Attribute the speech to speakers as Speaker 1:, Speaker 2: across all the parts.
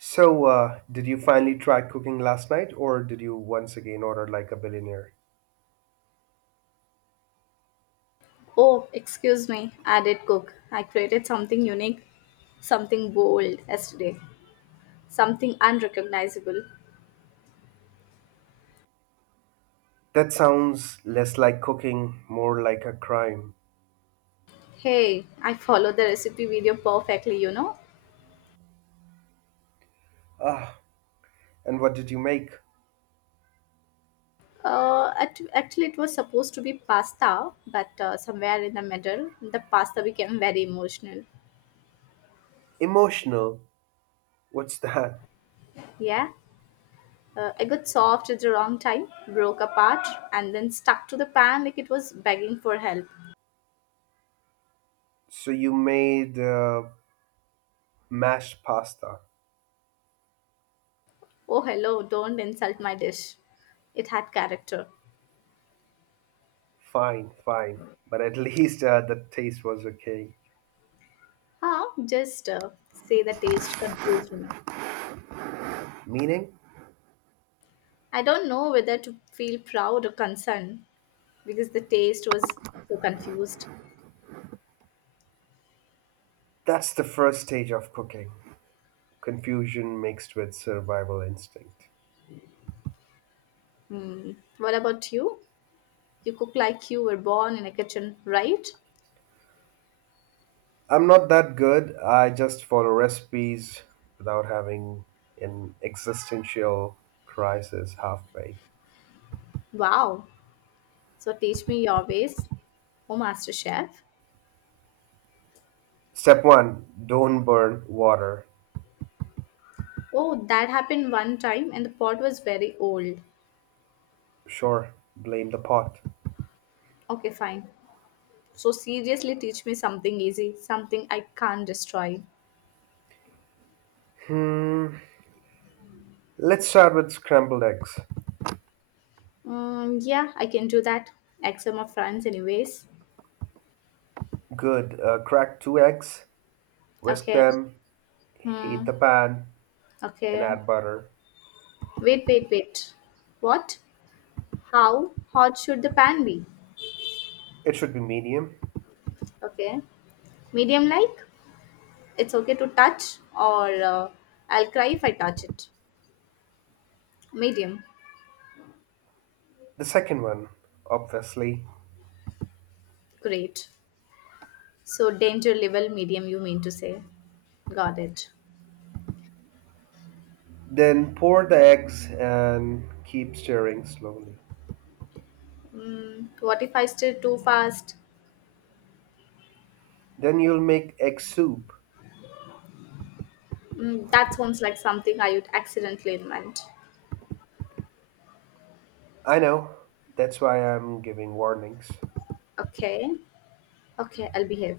Speaker 1: So, did you finally try cooking last night, or did you once again order like a billionaire?
Speaker 2: Oh, excuse me, I did cook. I created something unique, something bold yesterday, something unrecognizable.
Speaker 1: That sounds less like cooking, more like a crime.
Speaker 2: Hey, I followed the recipe video perfectly.
Speaker 1: Ah, and what did you make?
Speaker 2: Actually, it was supposed to be pasta, but somewhere in the middle, the pasta became very emotional.
Speaker 1: Emotional. What's that?
Speaker 2: Yeah, I got soft at the wrong time, broke apart, and then stuck to the pan like it was begging for help.
Speaker 1: So, you made mashed pasta.
Speaker 2: Oh, hello, don't insult my dish. It had character.
Speaker 1: Fine, fine. But at least the taste was okay.
Speaker 2: Huh? Just say the taste confused me.
Speaker 1: Meaning?
Speaker 2: I don't know whether to feel proud or concerned because the taste was so confused.
Speaker 1: That's the first stage of cooking confusion mixed with survival instinct.
Speaker 2: Hmm. What about you? You cook like you were born in a kitchen, right?
Speaker 1: I'm not that good. I just follow recipes without having an existential crisis halfway.
Speaker 2: Wow. So teach me your ways, oh master chef.
Speaker 1: Step one, don't burn water.
Speaker 2: Oh, that happened one time and the pot was very old.
Speaker 1: Sure, blame the pot.
Speaker 2: Okay, fine. So seriously teach me something easy, something I can't destroy.
Speaker 1: Let's start with scrambled eggs.
Speaker 2: Mm, yeah, I can do that. Except my friends, anyways.
Speaker 1: Good. Crack two eggs, whisk
Speaker 2: Okay.
Speaker 1: them, heat
Speaker 2: Hmm.
Speaker 1: the pan, and
Speaker 2: Okay.
Speaker 1: add butter.
Speaker 2: Wait, wait, wait. What? How hot should the pan be?
Speaker 1: It should be medium.
Speaker 2: Okay. Medium like? It's okay to touch or I'll cry if I touch it. Medium.
Speaker 1: The second one, obviously.
Speaker 2: Great. So danger level medium you mean to say. Got it.
Speaker 1: Then pour the eggs and keep stirring slowly.
Speaker 2: What if I stir too fast?
Speaker 1: Then you'll make egg soup.
Speaker 2: That sounds like something I would accidentally invent.
Speaker 1: I know. That's why I'm giving warnings.
Speaker 2: Okay. Okay, I'll behave.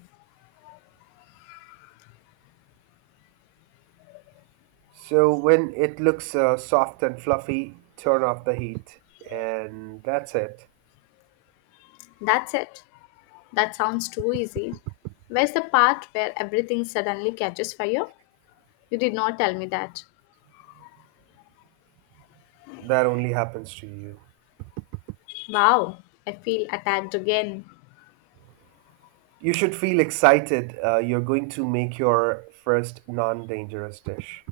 Speaker 1: So when it looks soft and fluffy, turn off the heat. And that's it.
Speaker 2: That's it. That sounds too easy. Where's the part where everything suddenly catches fire? You did not tell me that.
Speaker 1: That only happens to you.
Speaker 2: Wow, I feel attacked again.
Speaker 1: You should feel excited. You're going to make your first non dangerous dish.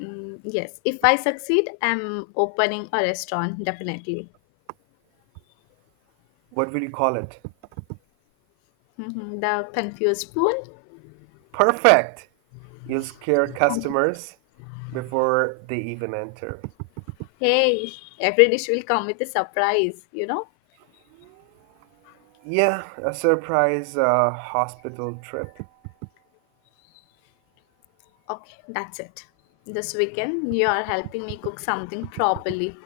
Speaker 2: Yes, if I succeed, I'm opening a restaurant, definitely.
Speaker 1: What will you call it?
Speaker 2: Mhm, the confused spoon?
Speaker 1: Perfect! You'll scare customers before they even enter.
Speaker 2: Hey, every dish will come with a surprise, you know?
Speaker 1: Yeah, a surprise hospital trip.
Speaker 2: Okay, that's it. This weekend, you are helping me cook something properly.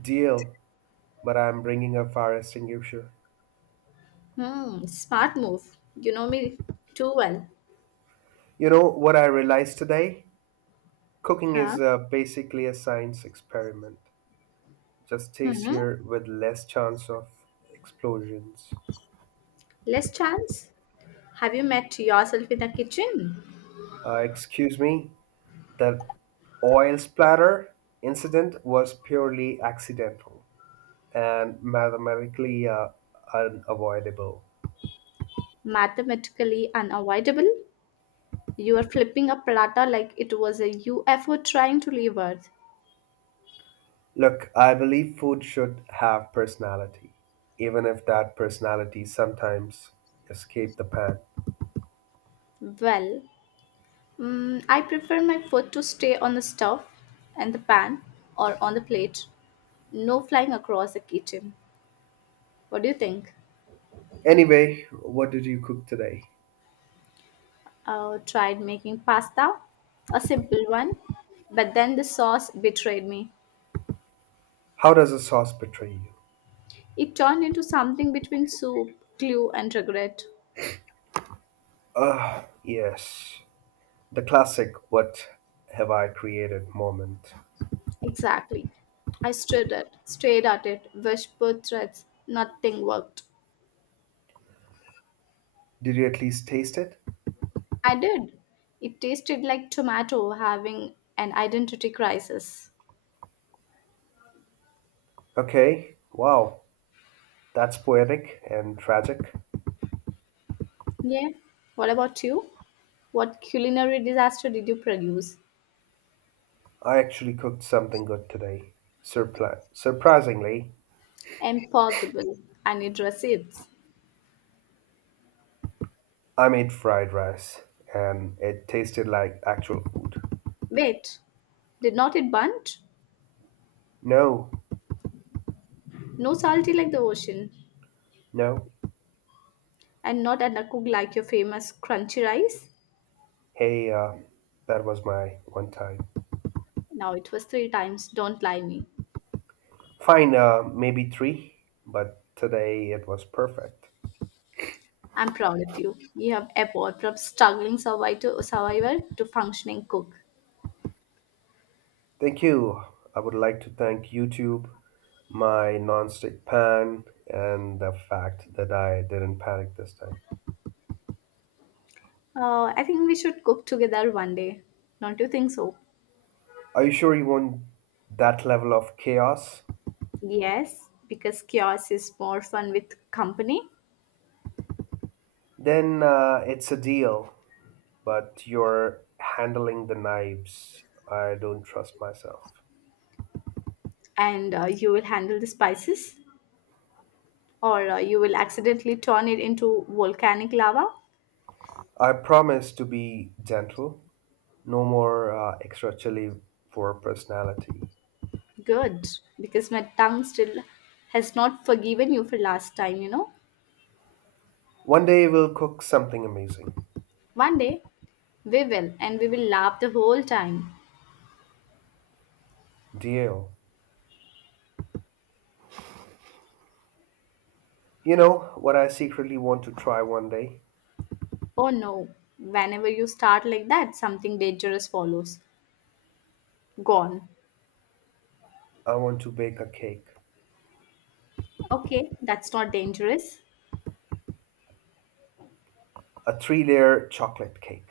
Speaker 1: Deal, but I'm bringing a fire extinguisher.
Speaker 2: Smart move. You know me too well.
Speaker 1: You know what I realized today? Cooking is
Speaker 2: Huh?
Speaker 1: basically a science experiment, just
Speaker 2: hmm
Speaker 1: tastier with less chance of explosions.
Speaker 2: Less chance? Have you met yourself in the kitchen?
Speaker 1: Excuse me, the oil splatter incident was purely accidental and mathematically unavoidable.
Speaker 2: Mathematically unavoidable? You are flipping a platter like it was a UFO trying to leave Earth.
Speaker 1: Look, I believe food should have personality, even if that personality sometimes escaped the pan.
Speaker 2: Well, I prefer my food to stay on the stove and the pan or on the plate. No flying across the kitchen. What do you think?
Speaker 1: Anyway, what did you cook today?
Speaker 2: I tried making pasta, a simple one, but then the sauce betrayed me.
Speaker 1: How does a sauce betray you?
Speaker 2: It turned into something between soup, glue, and regret.
Speaker 1: Ah, yes. The classic what have I created moment.
Speaker 2: Exactly. I stared at it, whispered threats. Nothing worked.
Speaker 1: Did you at least taste it?
Speaker 2: I did. It tasted like tomato having an identity crisis.
Speaker 1: Okay, wow. That's poetic and tragic.
Speaker 2: Yeah. What about you? What culinary disaster did you produce?
Speaker 1: I actually cooked something good today. Surprisingly,
Speaker 2: Impossible. I need receipts.
Speaker 1: I made fried rice and it tasted like actual food.
Speaker 2: Wait. Did not it bunt?
Speaker 1: No,
Speaker 2: No salty like the ocean,
Speaker 1: no.
Speaker 2: and not undercooked like your famous crunchy rice?
Speaker 1: Hey, that was my one time.
Speaker 2: Now it was three times. Don't lie me.
Speaker 1: Fine, maybe three, but today it was perfect.
Speaker 2: I'm proud of you. You have evolved from struggling survivor to functioning cook.
Speaker 1: Thank you. I would like to thank YouTube, my nonstick pan, and the fact that I didn't panic this time.
Speaker 2: I think we should cook together one day. Don't you think so?
Speaker 1: Are you sure you want that level of chaos?
Speaker 2: Yes, because chaos is more fun with company,
Speaker 1: Then it's a deal, but you're handling the knives. I don't trust myself.
Speaker 2: and you will handle the spices, or you will accidentally turn it into volcanic lava.
Speaker 1: I promise to be gentle. No more extra chili for personality.
Speaker 2: Good, because my tongue still has not forgiven you for last time.
Speaker 1: One day we'll cook something amazing.
Speaker 2: One day, we will, and we will laugh the whole time.
Speaker 1: Deal. You know what I secretly want to try one day?
Speaker 2: Oh no, whenever you start like that, something dangerous follows. Gone.
Speaker 1: I want to bake a cake,
Speaker 2: Okay, that's not dangerous.
Speaker 1: a three layer chocolate cake.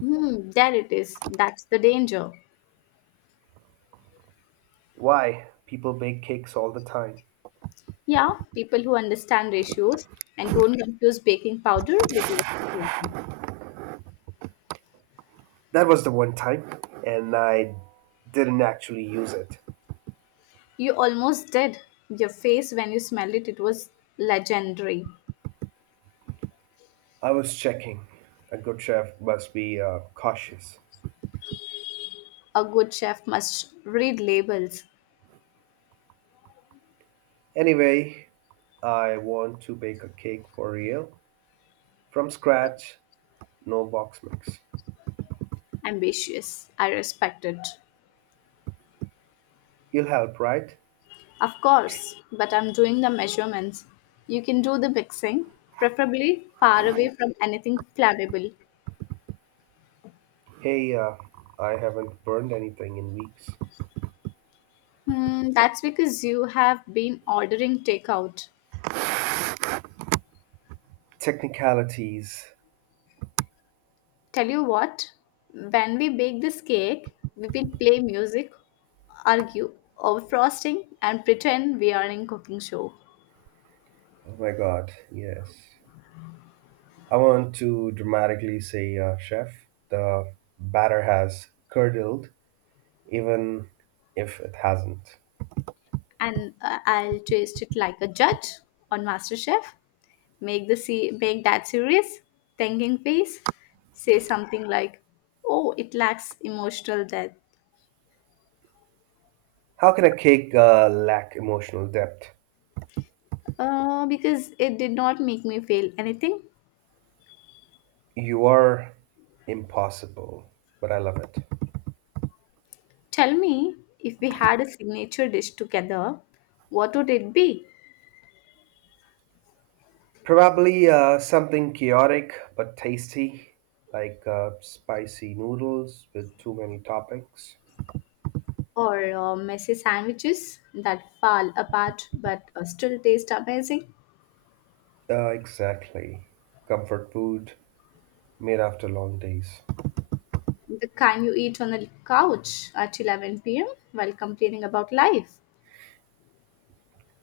Speaker 2: There it is. That's the danger.
Speaker 1: Why? People bake cakes all the time.
Speaker 2: Yeah, people who understand ratios and don't confuse baking powder with washing powder.
Speaker 1: That was the one time, and I didn't actually use it.
Speaker 2: You almost did. Your face when you smelled it, it was legendary.
Speaker 1: I was checking. A good chef must be cautious.
Speaker 2: A good chef must read labels.
Speaker 1: Anyway, I want to bake a cake for real, from scratch, no box mix.
Speaker 2: Ambitious. I respect it.
Speaker 1: You'll help, right?
Speaker 2: Of course, but I'm doing the measurements. You can do the mixing, preferably far away from anything flammable.
Speaker 1: Hey, I haven't burned anything in weeks.
Speaker 2: That's because you have been ordering takeout.
Speaker 1: Technicalities.
Speaker 2: Tell you what, when we bake this cake, we will play music, argue over frosting, and pretend we are in cooking show.
Speaker 1: Oh my God, yes. I want to dramatically say, Chef, the batter has curdled, even if it hasn't.
Speaker 2: And I'll taste it like a judge on MasterChef. Make that serious thinking face, say something like, oh, it lacks emotional depth.
Speaker 1: How can a cake lack emotional depth?
Speaker 2: Because it did not make me feel anything.
Speaker 1: You are impossible, but I love it.
Speaker 2: Tell me, if we had a signature dish together, what would it be?
Speaker 1: Probably something chaotic but tasty, like spicy noodles with too many toppings.
Speaker 2: Or messy sandwiches that fall apart but still taste amazing.
Speaker 1: Exactly. Comfort food made after long days.
Speaker 2: The kind you eat on the couch at 11 p.m. while complaining about life.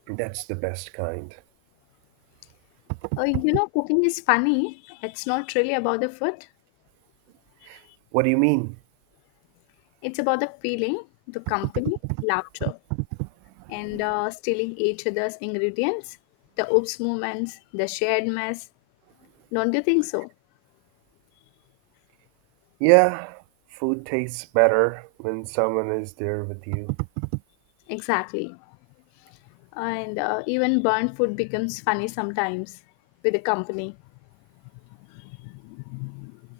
Speaker 1: That's the best kind.
Speaker 2: Cooking is funny. It's not really about the food.
Speaker 1: What do you mean?
Speaker 2: It's about the feeling, the company, laughter, and stealing each other's ingredients, the oops moments, the shared mess. Don't you think so?
Speaker 1: Yeah, food tastes better when someone is there with you.
Speaker 2: Exactly. And even burnt food becomes funny sometimes with the company.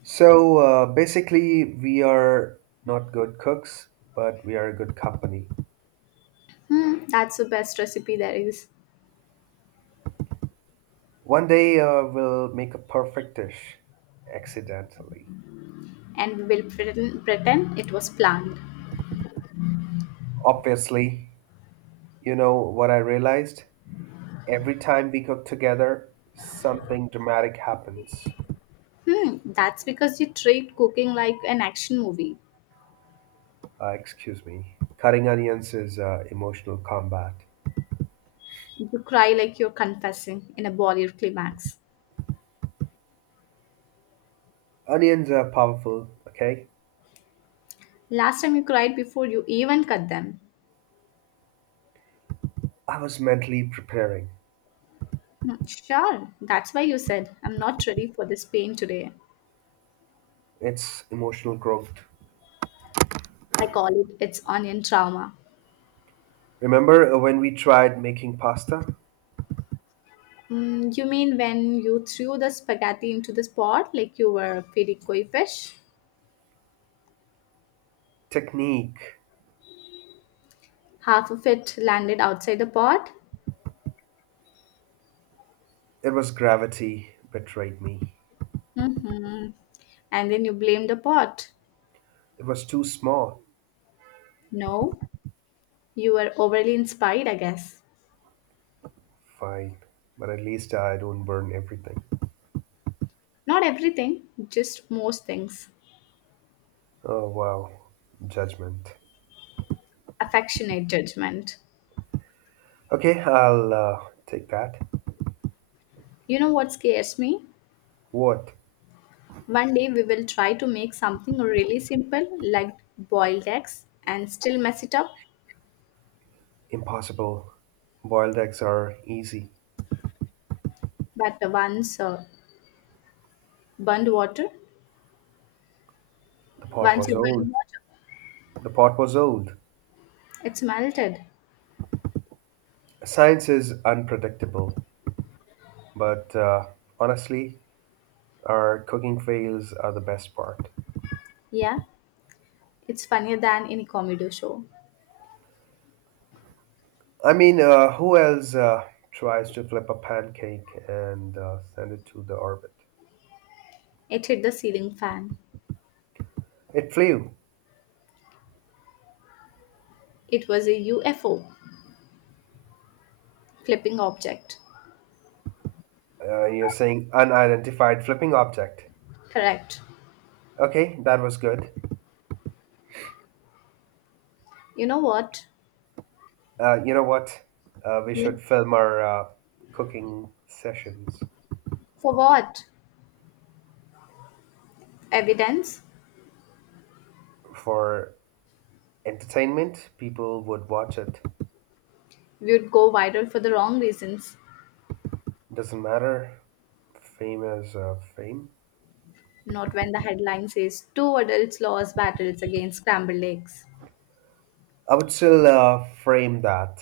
Speaker 1: So basically, we are not good cooks, but we are a good company.
Speaker 2: That's the best recipe there is.
Speaker 1: One day we'll make a perfect dish accidentally.
Speaker 2: And we'll pretend it was planned.
Speaker 1: Obviously, you know what I realized? Every time we cook together, something dramatic happens.
Speaker 2: That's because you treat cooking like an action movie.
Speaker 1: Excuse me. Cutting onions is emotional combat.
Speaker 2: You cry like you're confessing in a Bollywood climax.
Speaker 1: Onions are powerful, okay?
Speaker 2: Last time you cried before you even cut them.
Speaker 1: I was mentally preparing.
Speaker 2: Sure, that's why you said I'm not ready for this pain today.
Speaker 1: It's emotional growth.
Speaker 2: I call it it's onion trauma.
Speaker 1: Remember when we tried making pasta?
Speaker 2: You mean when you threw the spaghetti into the pot like you were feeding koi fish?
Speaker 1: Technique.
Speaker 2: Half of it landed outside the pot?
Speaker 1: It was gravity betrayed me.
Speaker 2: Mm-hmm. And then you blame the pot.
Speaker 1: It was too small.
Speaker 2: No, you were overly inspired, I guess.
Speaker 1: Fine. But at least I don't burn everything.
Speaker 2: Not everything, just most things.
Speaker 1: Oh, wow. Judgment.
Speaker 2: Affectionate judgment.
Speaker 1: Okay, I'll take that.
Speaker 2: You know what scares me?
Speaker 1: What?
Speaker 2: One day we will try to make something really simple like boiled eggs and still mess it up.
Speaker 1: Impossible. Boiled eggs are easy.
Speaker 2: But once burned water,
Speaker 1: The pot
Speaker 2: once
Speaker 1: was
Speaker 2: you
Speaker 1: old.
Speaker 2: burn water,
Speaker 1: The pot was old.
Speaker 2: it's melted.
Speaker 1: Science is unpredictable, but honestly, our cooking fails are the best part.
Speaker 2: Yeah, it's funnier than any comedy show.
Speaker 1: I mean, who else tries to flip a pancake and send it to the orbit?
Speaker 2: It hit the ceiling fan.
Speaker 1: It flew.
Speaker 2: It was a UFO, flipping object.
Speaker 1: You're saying unidentified flipping object.
Speaker 2: Correct.
Speaker 1: Okay, that was good.
Speaker 2: You know what?
Speaker 1: You know what? We
Speaker 2: Yeah.
Speaker 1: should film our cooking sessions
Speaker 2: For what? Evidence?
Speaker 1: for entertainment. People would watch it.
Speaker 2: We would go viral for the wrong reasons.
Speaker 1: Doesn't matter. Fame is fame.
Speaker 2: Not when the headline says two adults lost battles against scrambled eggs.
Speaker 1: I would still frame that.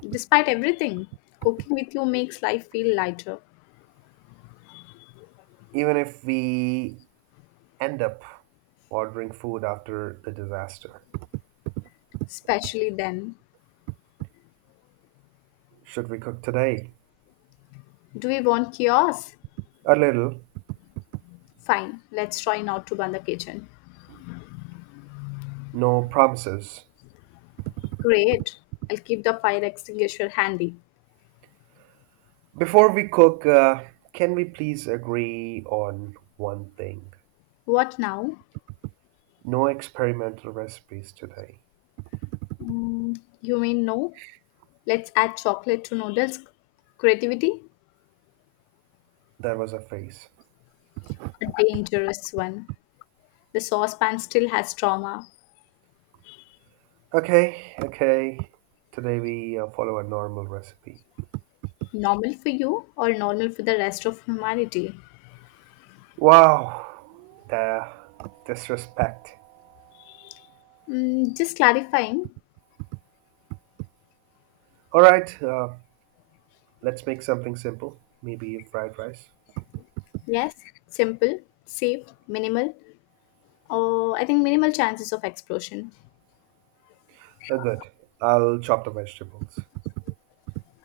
Speaker 2: Despite everything, cooking with you makes life feel lighter,
Speaker 1: Even if we end up ordering food after the disaster.
Speaker 2: especially then.
Speaker 1: Should we cook today?
Speaker 2: Do we want chaos?
Speaker 1: A little.
Speaker 2: Fine, let's try not to burn the kitchen.
Speaker 1: No promises.
Speaker 2: Great, I'll keep the fire extinguisher handy.
Speaker 1: Before we cook, can we please agree on one thing?
Speaker 2: What now?
Speaker 1: No experimental recipes today.
Speaker 2: You mean no? Let's add chocolate to noodles. Creativity?
Speaker 1: That was a phase.
Speaker 2: A dangerous one. The saucepan still has trauma.
Speaker 1: Okay, okay. Today we follow a normal recipe.
Speaker 2: Normal for you or normal for the rest of humanity?
Speaker 1: Wow, the disrespect.
Speaker 2: Just clarifying.
Speaker 1: All right, let's make something simple. Maybe fried rice.
Speaker 2: Yes, simple, safe, minimal. I think minimal chances of explosion.
Speaker 1: Good. I'll chop the vegetables.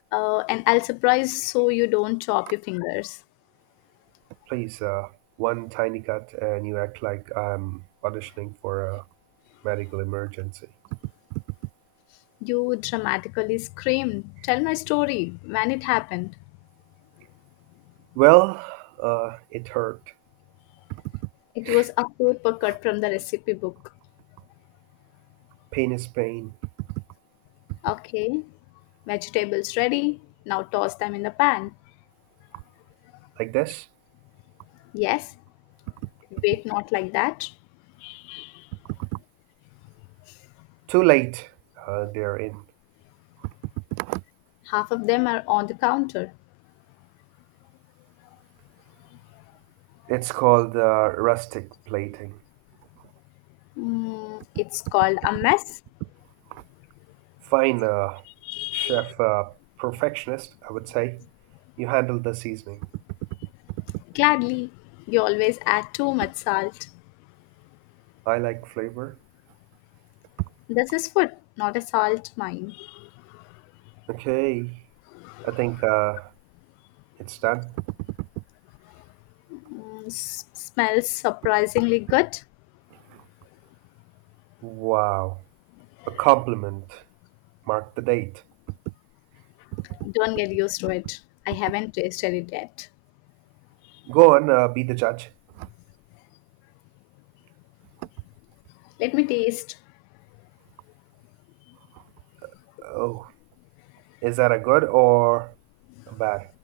Speaker 2: And I'll surprise so you don't chop your fingers.
Speaker 1: Please, one tiny cut, and you act like I'm auditioning for a medical emergency.
Speaker 2: You dramatically screamed, "Tell my story," when it happened.
Speaker 1: Well, it hurt.
Speaker 2: It was a paper cut from the recipe book.
Speaker 1: Pain is pain.
Speaker 2: Okay, vegetables ready. Now toss them in the pan.
Speaker 1: Like this?
Speaker 2: Yes, wait, not like that.
Speaker 1: Too late. They're in.
Speaker 2: Half of them are on the counter.
Speaker 1: It's called rustic plating.
Speaker 2: It's called a mess.
Speaker 1: Fine, chef perfectionist, I would say. You handled the seasoning.
Speaker 2: Gladly, you always add too much salt.
Speaker 1: I like flavor.
Speaker 2: This is food, not a salt mine.
Speaker 1: Okay, I think it's done.
Speaker 2: Smells surprisingly good.
Speaker 1: Wow, a compliment. Mark the date.
Speaker 2: Don't get used to it. I haven't tasted it yet.
Speaker 1: Go on, be the judge.
Speaker 2: Let me taste.
Speaker 1: Oh, is that a good or a bad?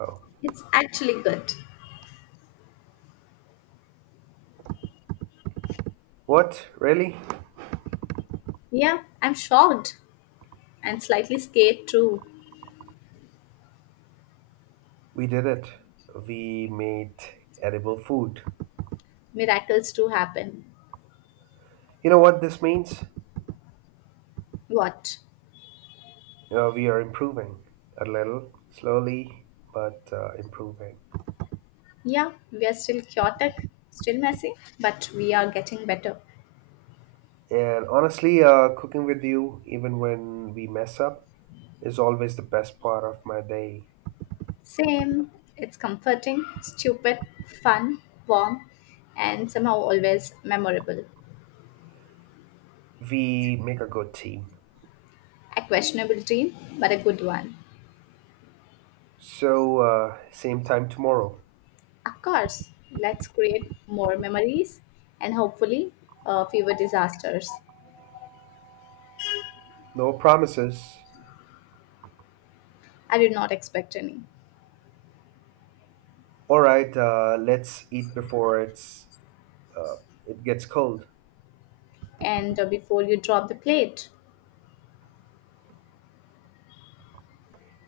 Speaker 1: Oh,
Speaker 2: It's actually good.
Speaker 1: what? Really?
Speaker 2: Yeah, I'm shocked and slightly scared too.
Speaker 1: We did it. We made edible food.
Speaker 2: Miracles do happen.
Speaker 1: You know what this means?
Speaker 2: What?
Speaker 1: We are improving a little, slowly, but improving.
Speaker 2: Yeah, we are still chaotic, still messy, but we are getting better.
Speaker 1: And honestly, cooking with you, even when we mess up, is always the best part of my day.
Speaker 2: Same. It's comforting, stupid, fun, warm, and somehow always memorable.
Speaker 1: We make a good team.
Speaker 2: A questionable dream, but a good one.
Speaker 1: So, same time tomorrow.
Speaker 2: Of course, let's create more memories and hopefully fewer disasters.
Speaker 1: No promises.
Speaker 2: I did not expect any.
Speaker 1: All right, let's eat before uh, it gets cold.
Speaker 2: And before you drop the plate,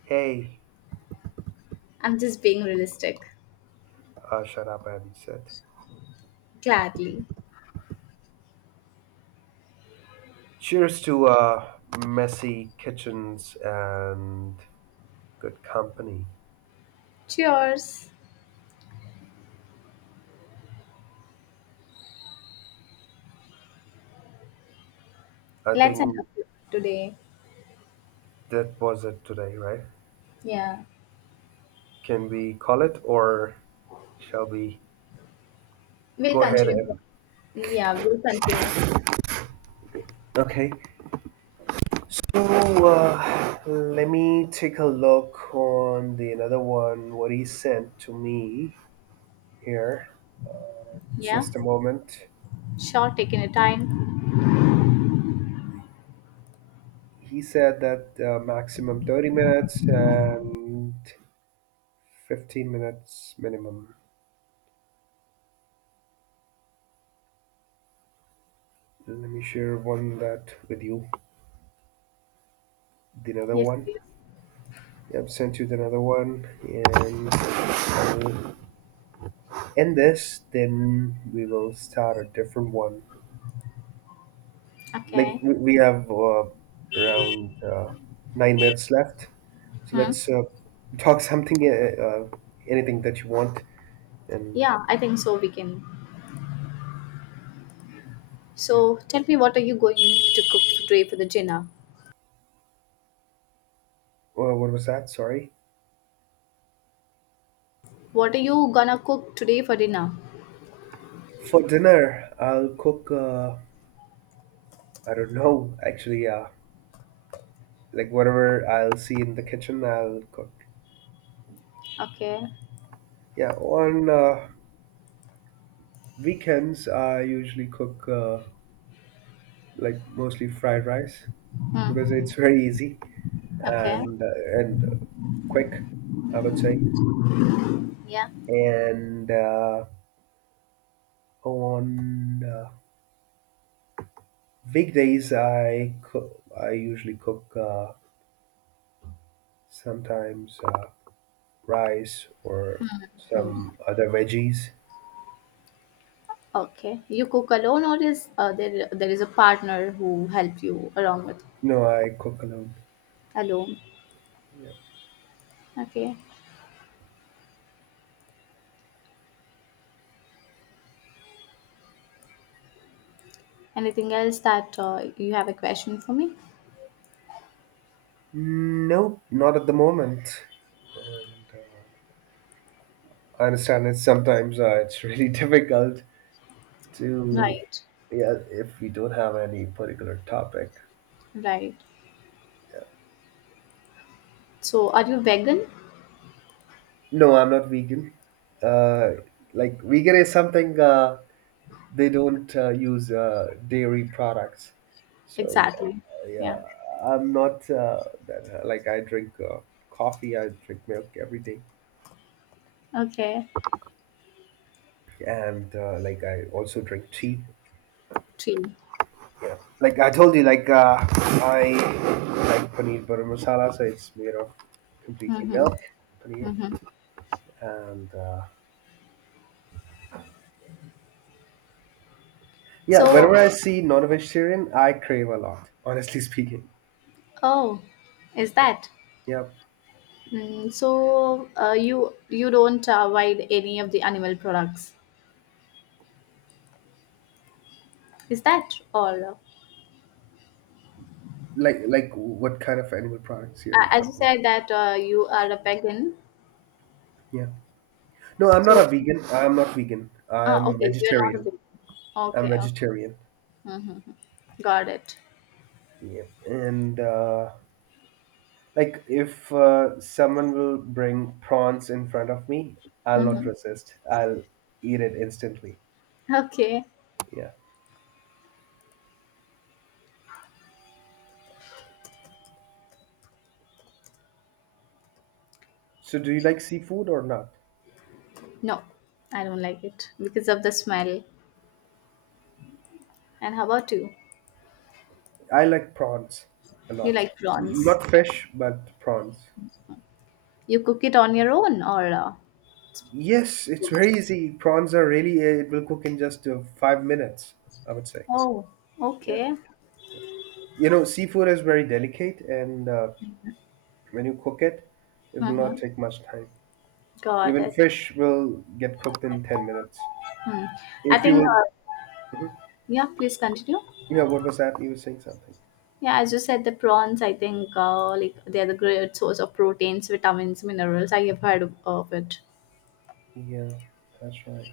Speaker 1: Hey,
Speaker 2: I'm just being realistic.
Speaker 1: shut up, Abby said.
Speaker 2: Gladly.
Speaker 1: Cheers to messy kitchens and good company.
Speaker 2: Cheers.
Speaker 1: I
Speaker 2: Let's end
Speaker 1: think
Speaker 2: up today.
Speaker 1: that was it today, right?
Speaker 2: Yeah.
Speaker 1: Can we call it, or shall we
Speaker 2: We'll
Speaker 1: go ahead
Speaker 2: continue.
Speaker 1: and?
Speaker 2: Yeah, we'll continue.
Speaker 1: Okay. So let me take a look on the another one. What he sent to me here. Uh,
Speaker 2: Yeah.
Speaker 1: just a moment.
Speaker 2: Sure, taking a time.
Speaker 1: He said that maximum 30 minutes and 15 minutes minimum. Let me share one that with you, the another
Speaker 2: Yes,
Speaker 1: one.
Speaker 2: please.
Speaker 1: Yep, sent you the another one, and I'll end this. Then we will start a different one. Like
Speaker 2: Okay.
Speaker 1: we have around 9 minutes left, so
Speaker 2: Hmm.
Speaker 1: let's talk something, anything that you want. And
Speaker 2: Yeah, I think so. We can.
Speaker 1: yeah,
Speaker 2: So tell me, what are you going to cook today for the dinner?
Speaker 1: well, what was that? Sorry.
Speaker 2: What are you gonna cook today for dinner?
Speaker 1: For dinner, I'll cook. I don't know actually. Yeah, like whatever I'll see in the kitchen, I'll cook.
Speaker 2: Okay.
Speaker 1: Yeah, on weekends I usually cook like mostly fried rice because
Speaker 2: Hmm.
Speaker 1: it's very easy
Speaker 2: Okay.
Speaker 1: and quick, I would say.
Speaker 2: Yeah.
Speaker 1: And on weekdays I cook. I usually cook sometimes rice or some other veggies.
Speaker 2: Okay. You cook alone, or is there is a partner who help you along with
Speaker 1: No, I cook alone.
Speaker 2: alone?
Speaker 1: Yeah.
Speaker 2: Okay. Anything else that you have a question for me?
Speaker 1: No, not at the moment. And I understand it's really difficult to,
Speaker 2: Right.
Speaker 1: yeah, if we don't have any particular topic.
Speaker 2: Right. So, are you vegan?
Speaker 1: No, I'm not vegan. Uh, like vegan is something they don't use dairy products. So
Speaker 2: Exactly.
Speaker 1: yeah,
Speaker 2: Yeah.
Speaker 1: I'm not that like I drink coffee. I drink milk every day,
Speaker 2: Okay.
Speaker 1: and like I also drink tea.
Speaker 2: Tree.
Speaker 1: Yeah. Like I told you, like I like paneer butter masala, so it's made of completely
Speaker 2: Mm-hmm.
Speaker 1: milk, paneer,
Speaker 2: Mm-hmm.
Speaker 1: and yeah.
Speaker 2: So,
Speaker 1: Whenever I see non-vegetarian, I crave a lot. Honestly speaking,
Speaker 2: oh, is
Speaker 1: yeah,
Speaker 2: that?
Speaker 1: yeah.
Speaker 2: So you don't avoid any of the animal products, is that all?
Speaker 1: Like what kind of animal products you're
Speaker 2: As you
Speaker 1: talking about?
Speaker 2: said that you are a vegan,
Speaker 1: Yeah. No, I'm not
Speaker 2: so
Speaker 1: a vegan. I'm not vegan. I'm
Speaker 2: okay, you are not a
Speaker 1: vegetarian.
Speaker 2: vegan.
Speaker 1: I'm
Speaker 2: Okay, okay,
Speaker 1: vegetarian.
Speaker 2: mm-hmm. Got it.
Speaker 1: Yeah. And like if someone will bring prawns in front of me, I'll not
Speaker 2: Mm-hmm.
Speaker 1: resist. I'll eat it instantly.
Speaker 2: Okay,
Speaker 1: Yeah. So do you like seafood or not?
Speaker 2: no, I don't like it because of the smell. And how about you?
Speaker 1: I like prawns a
Speaker 2: You
Speaker 1: lot.
Speaker 2: like prawns?
Speaker 1: Not fish, but prawns.
Speaker 2: You cook it on your own or? Uh,
Speaker 1: Yes, it's
Speaker 2: cooked?
Speaker 1: very easy. Prawns are really, it will cook in just 5 minutes, I would say.
Speaker 2: Oh,
Speaker 1: Yeah.
Speaker 2: okay.
Speaker 1: You know, seafood is very delicate, and when you cook it, it will not
Speaker 2: Mm-hmm.
Speaker 1: take much time.
Speaker 2: Got
Speaker 1: Even
Speaker 2: it.
Speaker 1: fish will get cooked in 10 minutes.
Speaker 2: Hmm. I
Speaker 1: If you
Speaker 2: think
Speaker 1: will, mm-hmm.
Speaker 2: yeah. Please continue.
Speaker 1: Yeah, what was that? You were saying something.
Speaker 2: Yeah, as you said, the prawns, I think, like they are the great source of proteins, vitamins, minerals. I have heard of it.
Speaker 1: Yeah, that's right.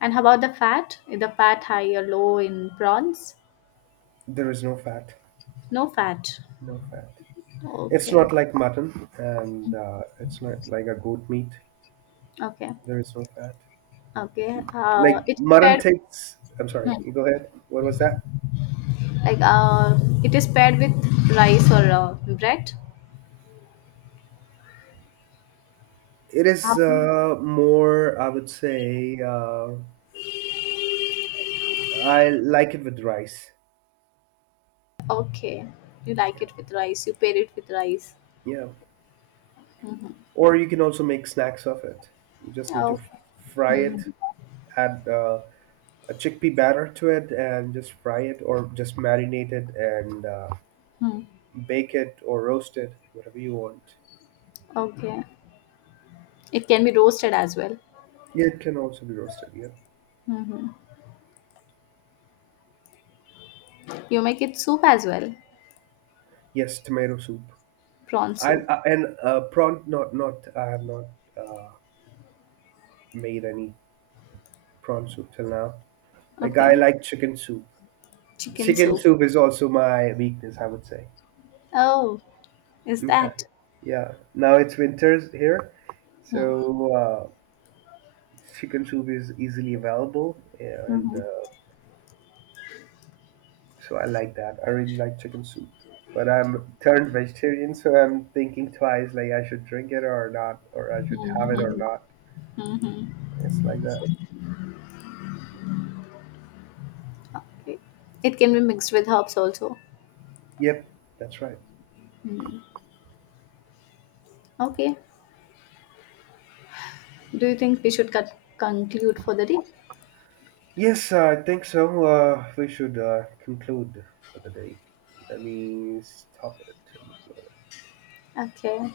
Speaker 2: And how about the fat? Is the fat high or low in prawns?
Speaker 1: There is no fat.
Speaker 2: No fat.
Speaker 1: No fat. It's
Speaker 2: Okay.
Speaker 1: not like mutton and it's not like a goat meat.
Speaker 2: Okay.
Speaker 1: There is no fat.
Speaker 2: Okay.
Speaker 1: Like
Speaker 2: It is
Speaker 1: mutton
Speaker 2: paired.
Speaker 1: takes. I'm sorry,
Speaker 2: Hmm.
Speaker 1: you go ahead. What was that?
Speaker 2: Like it is paired with rice or bread.
Speaker 1: It is
Speaker 2: Um,
Speaker 1: more, I would say, I like it with rice.
Speaker 2: okay. You
Speaker 1: Yeah.
Speaker 2: like it with rice. You pair it with rice.
Speaker 1: Yeah.
Speaker 2: Mm-hmm.
Speaker 1: Or you can also make snacks of it. You just need to
Speaker 2: Okay.
Speaker 1: fry
Speaker 2: hmm
Speaker 1: it, add a chickpea batter to it, and just fry it, or just marinate it and
Speaker 2: Hmm.
Speaker 1: bake it or roast it, whatever you want.
Speaker 2: Okay. It can be roasted as well.
Speaker 1: Yeah, it can also be roasted. Yeah.
Speaker 2: Mm-hmm. You make it soup as well?
Speaker 1: Yes, tomato soup.
Speaker 2: Prawn
Speaker 1: I,
Speaker 2: soup.
Speaker 1: I and prawn. Not. I have not uh, made any prawn soup till now. Like I
Speaker 2: Okay.
Speaker 1: like chicken soup.
Speaker 2: Chicken
Speaker 1: Chicken
Speaker 2: soup.
Speaker 1: soup is also my weakness, I would say.
Speaker 2: Oh, is
Speaker 1: Yeah,
Speaker 2: that?
Speaker 1: yeah. Now it's winters here, so
Speaker 2: Hmm.
Speaker 1: chicken soup is easily available, yeah, and
Speaker 2: Mhm.
Speaker 1: so I like that. I really like chicken soup, but I'm turned vegetarian, so I'm thinking twice, like I should drink it or not, or I should have it or
Speaker 2: Mhm.
Speaker 1: not.
Speaker 2: Mhm.
Speaker 1: It's like that.
Speaker 2: Okay. It can be mixed with herbs also.
Speaker 1: Yep, that's right.
Speaker 2: Hmm. Okay. Do you think we should conclude for the day?
Speaker 1: Yes, I think so. We should conclude for the day. Let me stop it and upload it.
Speaker 2: Okay.